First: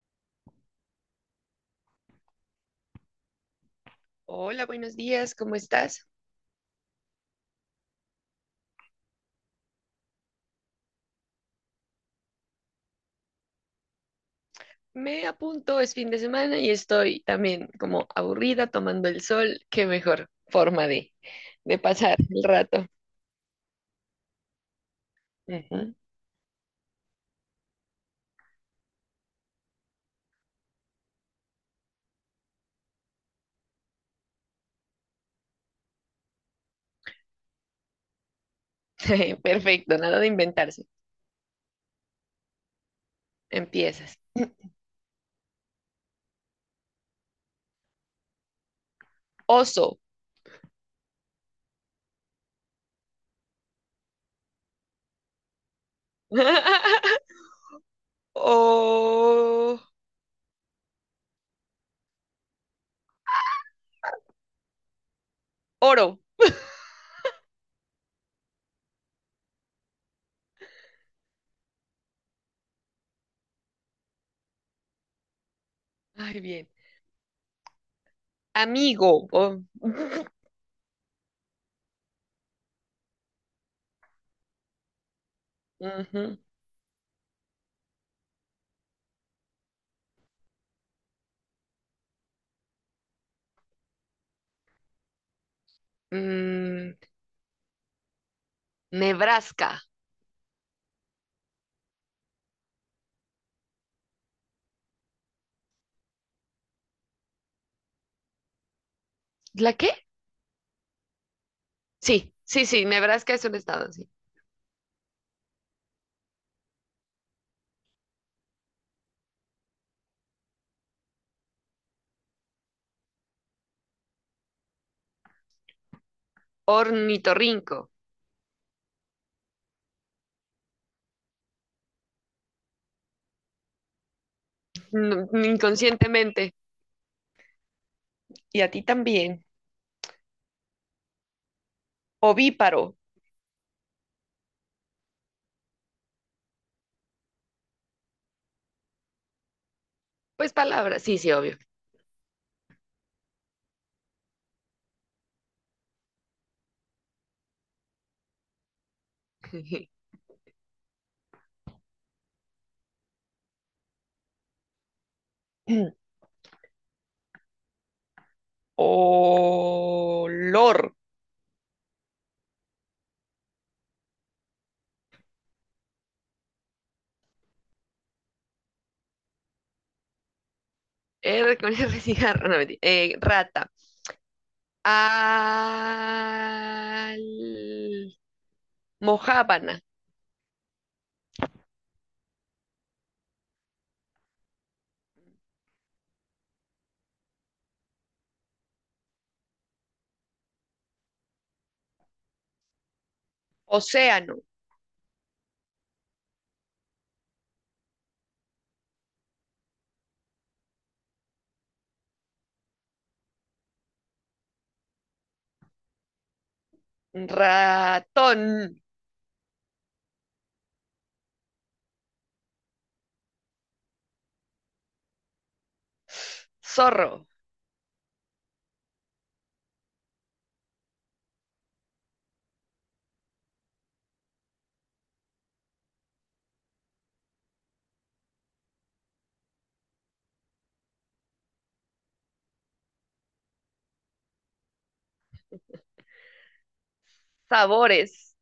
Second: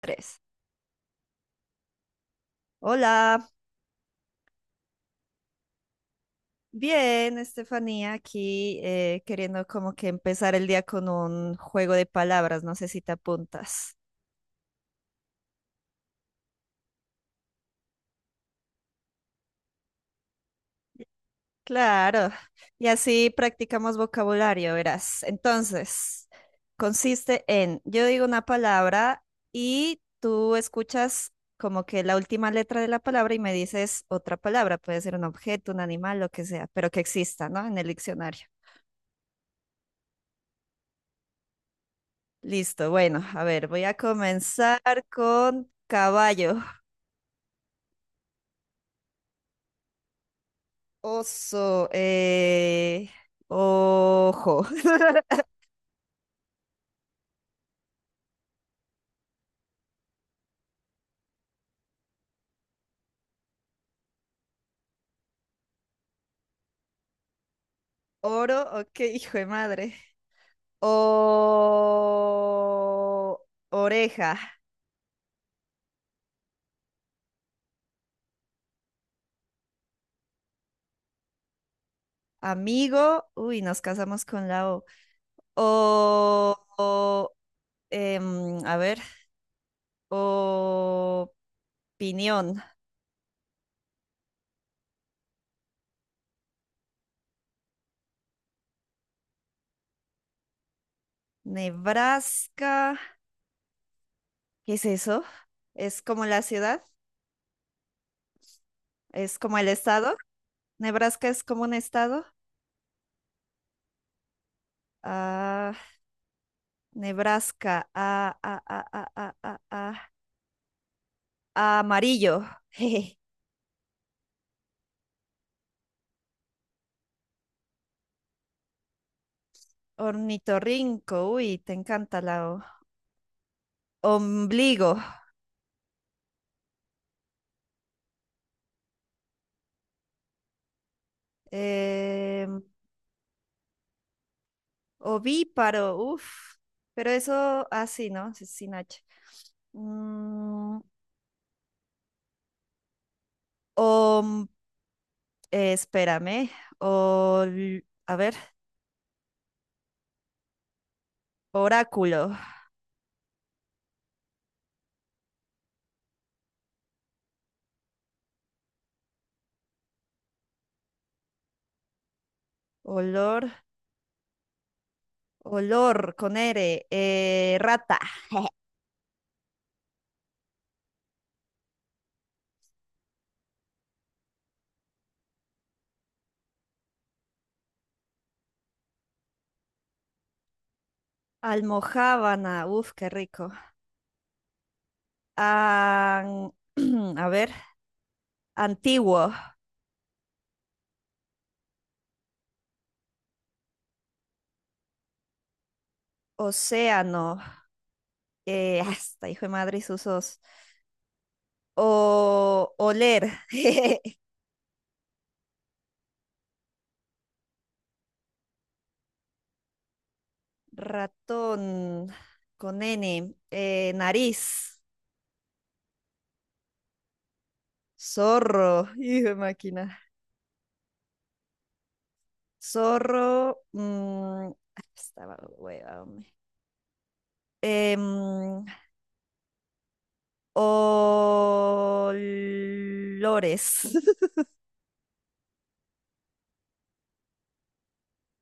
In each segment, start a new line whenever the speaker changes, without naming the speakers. Tres. Hola,
Hola, buenos días, ¿cómo estás?
bien, Estefanía, aquí queriendo como que empezar el día con un juego de palabras, no sé si te apuntas.
Me apunto, es fin de semana y estoy también como aburrida tomando el sol. Qué mejor forma de pasar
Claro,
el
y
rato.
así practicamos vocabulario, verás.
Ujú.
Entonces, consiste en, yo digo una palabra y tú escuchas como que la última letra de la palabra y me dices otra palabra, puede ser un objeto, un animal, lo que sea, pero que exista, ¿no? En el diccionario.
Perfecto, nada de inventarse.
Listo, bueno, a ver, voy a
Empiezas.
comenzar con caballo,
Oso.
oso, ojo,
O... Oro.
oro, ok, hijo de madre, o oreja,
Ay, bien. Amigo. O-
amigo, uy, nos casamos con la O,
Ujú.
o, a ver, opinión,
Mm, Nebraska.
Nebraska, ¿qué es eso? ¿Es como la ciudad? ¿Es como el
¿La qué?
estado? Nebraska es como un estado.
Sí, sí, sí, Nebraska es un estado, sí.
Ah, Nebraska. Ah, ah, ah, ah, ah, ah, ah, ah, Amarillo. Jeje.
Ornitorrinco.
Ornitorrinco. Uy, te encanta la O. Ombligo.
No, inconscientemente. Y a ti también.
Eh,
Ovíparo.
ovíparo. Uf. Pero eso así, ¿no? Sí, sin H.
Pues
Mm,
palabras, sí, sí, obvio.
om- espérame. A ver. Oráculo.
Olor.
Olor. Olor con R. Rata.
R con R cigarro, no, mentira. Rata. Al... Mojábana.
Almojábana, uf, qué rico. An- a ver, antiguo,
Océano.
océano, hasta hijo de madre y usos. O oler,
Ratón.
ratón, con N, nariz,
Zorro.
zorro, hijo de máquina. Zorro, mm, ah, estaba hueva, hombre. Em, olores,
Sabores.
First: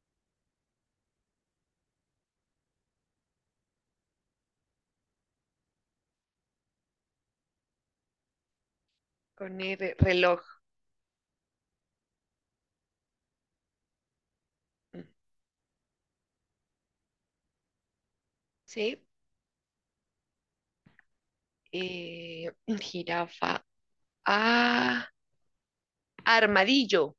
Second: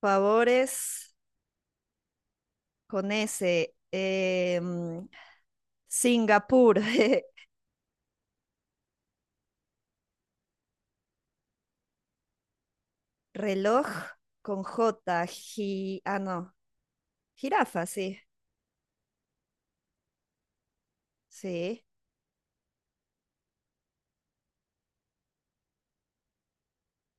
favores, con ese. Singapur,
Con R, reloj.
reloj con
Mm,
J, ah, no, jirafa, sí,
¿sí?
sí.
Eh, jirafa. Ah, armadillo.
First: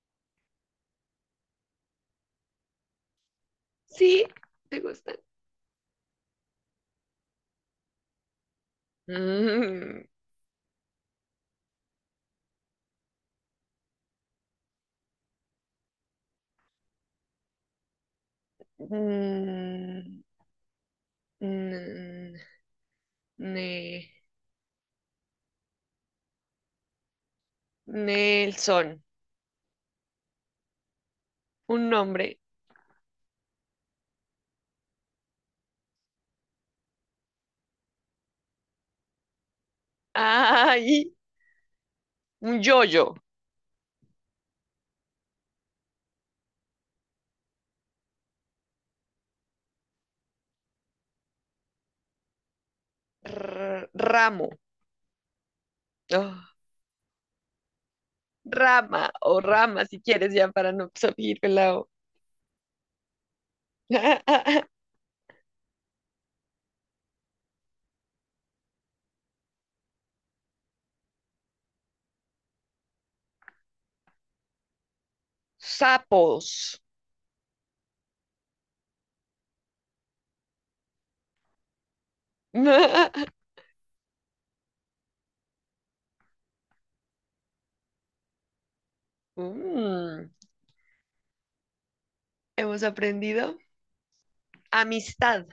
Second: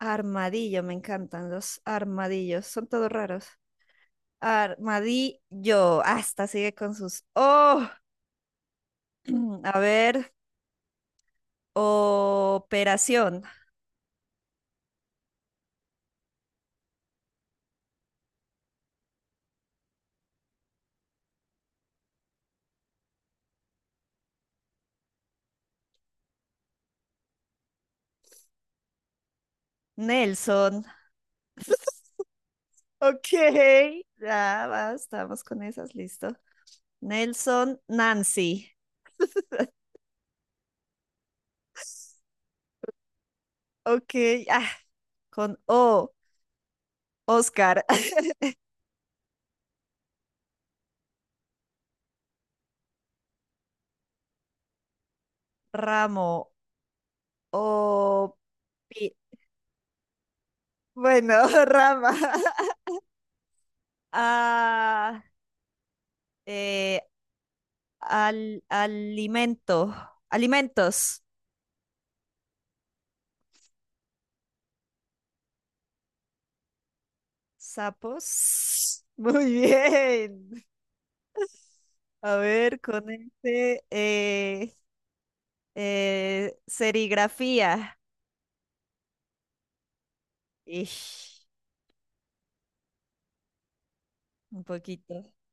Armadillo, me encantan los armadillos, son todos raros.
Sí, ¿te gustan?
Armadillo, hasta sigue con sus... Oh, a
Mm,
ver, operación,
mm, mm, ne- Nelson,
Nelson.
un nombre.
Ok, ya va, estamos con esas, listo. Nelson, Nancy.
Ay, un yoyo.
Ok, ah, con O. Oscar,
Ramo.
ramo
Ah,
o
rama
pi-
o rama, si quieres, ya para no
bueno,
salir pelado.
rama. Ah, eh, alimento, alimentos,
Sapos.
sapos. Muy bien. A ver, con este, serigrafía.
Mm,
Ish,
hemos aprendido
un poquito.
amistad.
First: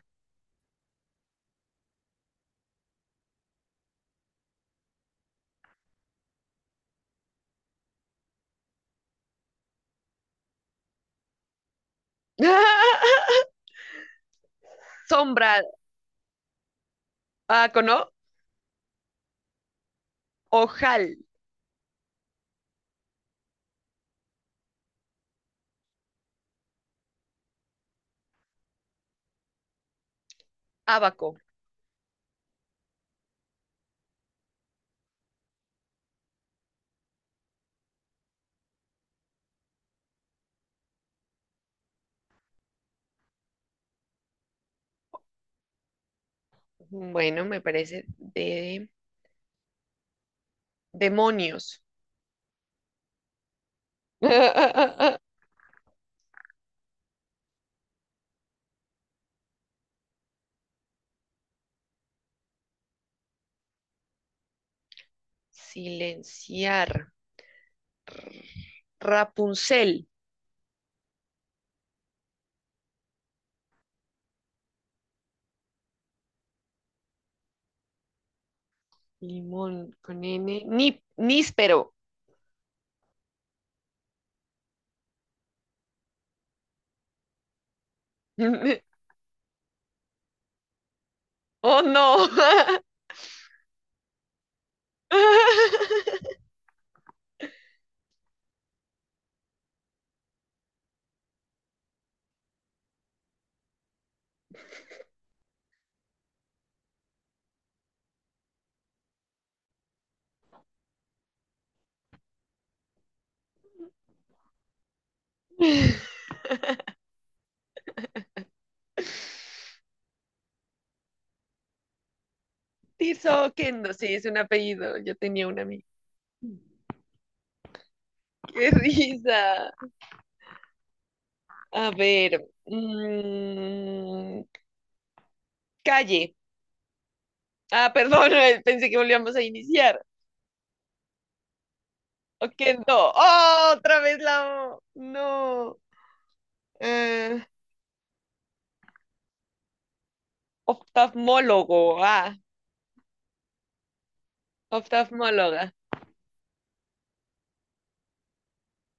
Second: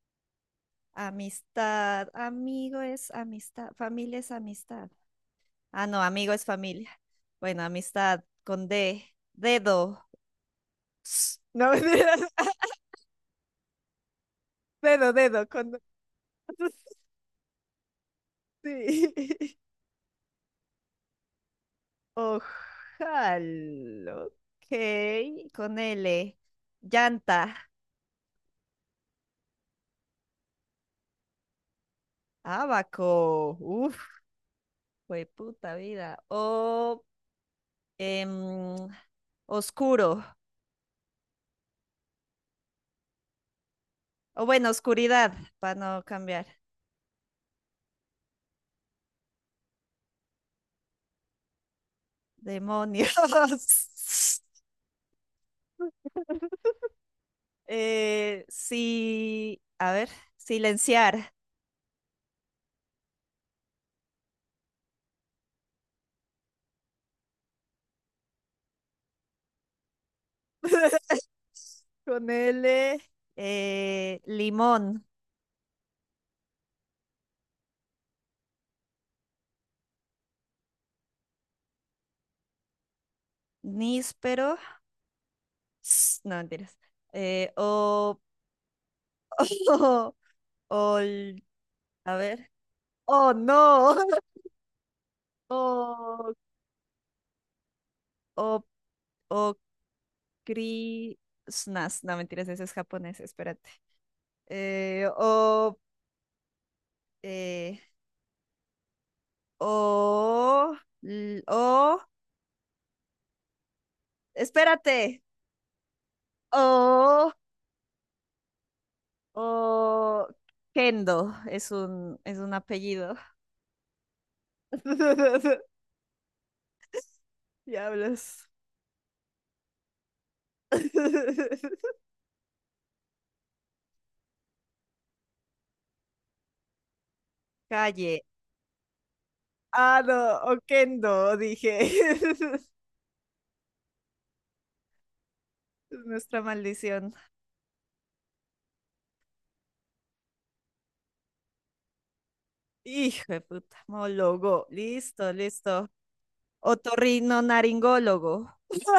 Amistad, amigo es amistad, familia es amistad. Ah, no, amigo es familia. Bueno, amistad con D. Dedo. Ps, no, mentiras. Dedo,
Sombra.
con...
Ah, ¿cono?
Sí.
Ojal,
Ojalá. Ok, con L. Llanta.
Abaco.
Abaco. Uf, fue puta vida. O em, oscuro. O bueno, oscuridad, para no cambiar.
Bueno, me parece de demonios.
Demonios. Sí, a ver, silenciar.
Silenciar. Rapunzel.
Con L, limón,
Limón con N. Ni, níspero.
níspero, no mentiras, o, o, ol-
Oh,
a ver,
no.
oh no, o, o, o, cri- snas, no mentiras, ese es japonés, espérate. Eh, o, eh, o, o, espérate, o, o, Kendo, es un apellido.
Tirso Kendo. Sí, es un apellido. Yo tenía un amigo.
Diablos.
Qué risa. A ver. Calle. Ah,
Calle.
perdón, pensé que volvíamos a
Ah,
iniciar.
no, Oquendo, dije.
Ok, no. ¡Oh! Otra vez la O. No.
Es nuestra maldición.
Eh, oftalmólogo. Ah,
Hijo de puta, mólogo. Listo,
oftalmóloga.
listo. Otorrinolaringólogo. Hijo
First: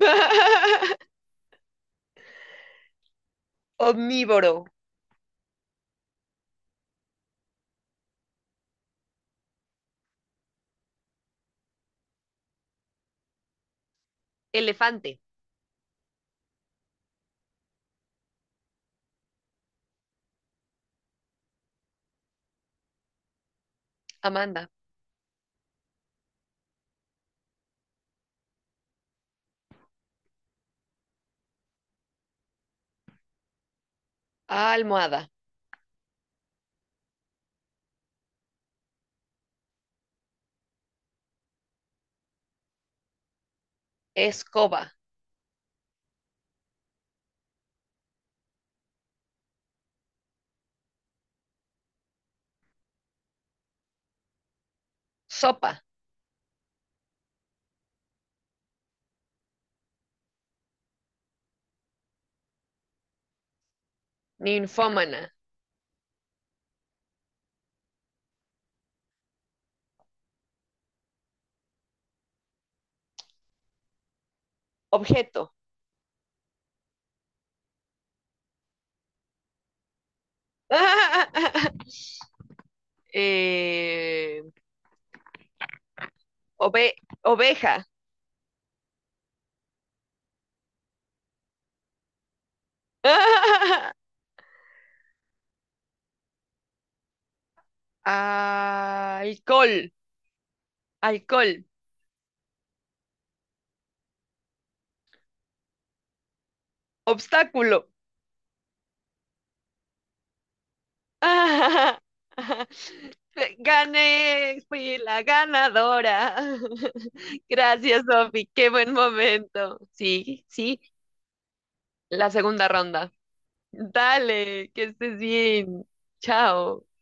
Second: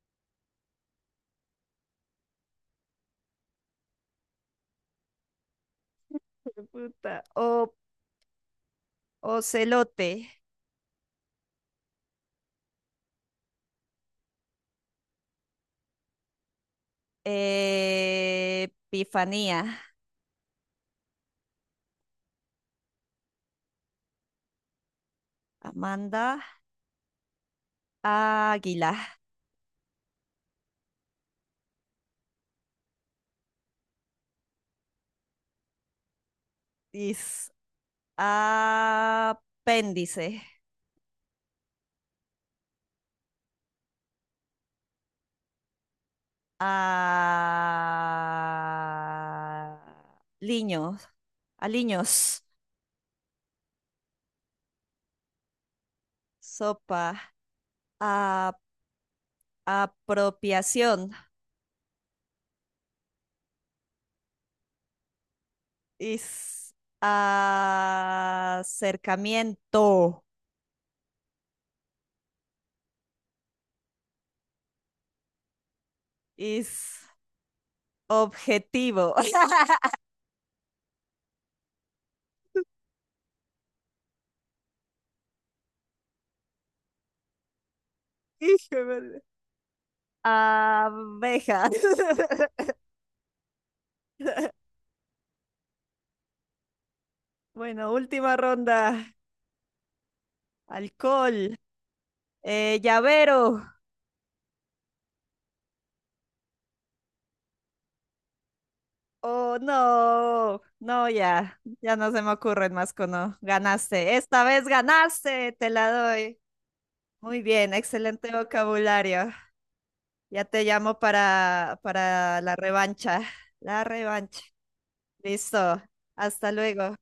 Omnívoro.
de puta. O, ocelote.
Elefante.
Eh, Epifanía.
Amanda.
Amanda. Águila.
Almohada.
Is, apéndice,
Escoba.
a liños, a liños,
Sopa.
sopa, a apropiación,
Ninfómana.
is acercamiento,
Objeto.
is objetivo.
Eh, ove- oveja.
Hijo de madre. Abejas. Bueno, última ronda.
Alcohol. Alcohol.
Alcohol, llavero,
Obstáculo.
oh, no, no, ya, ya
¡Ah!
no se me ocurren más cono. Ganaste, esta
Gané,
vez
fui la
ganaste, te la
ganadora.
doy. Muy bien,
Gracias,
excelente
Sofi, qué buen
vocabulario.
momento.
Ya
Sí,
te
sí,
llamo
la
para la
segunda ronda.
revancha. La revancha.
Dale, que estés
Listo,
bien.
hasta
Chao.
luego.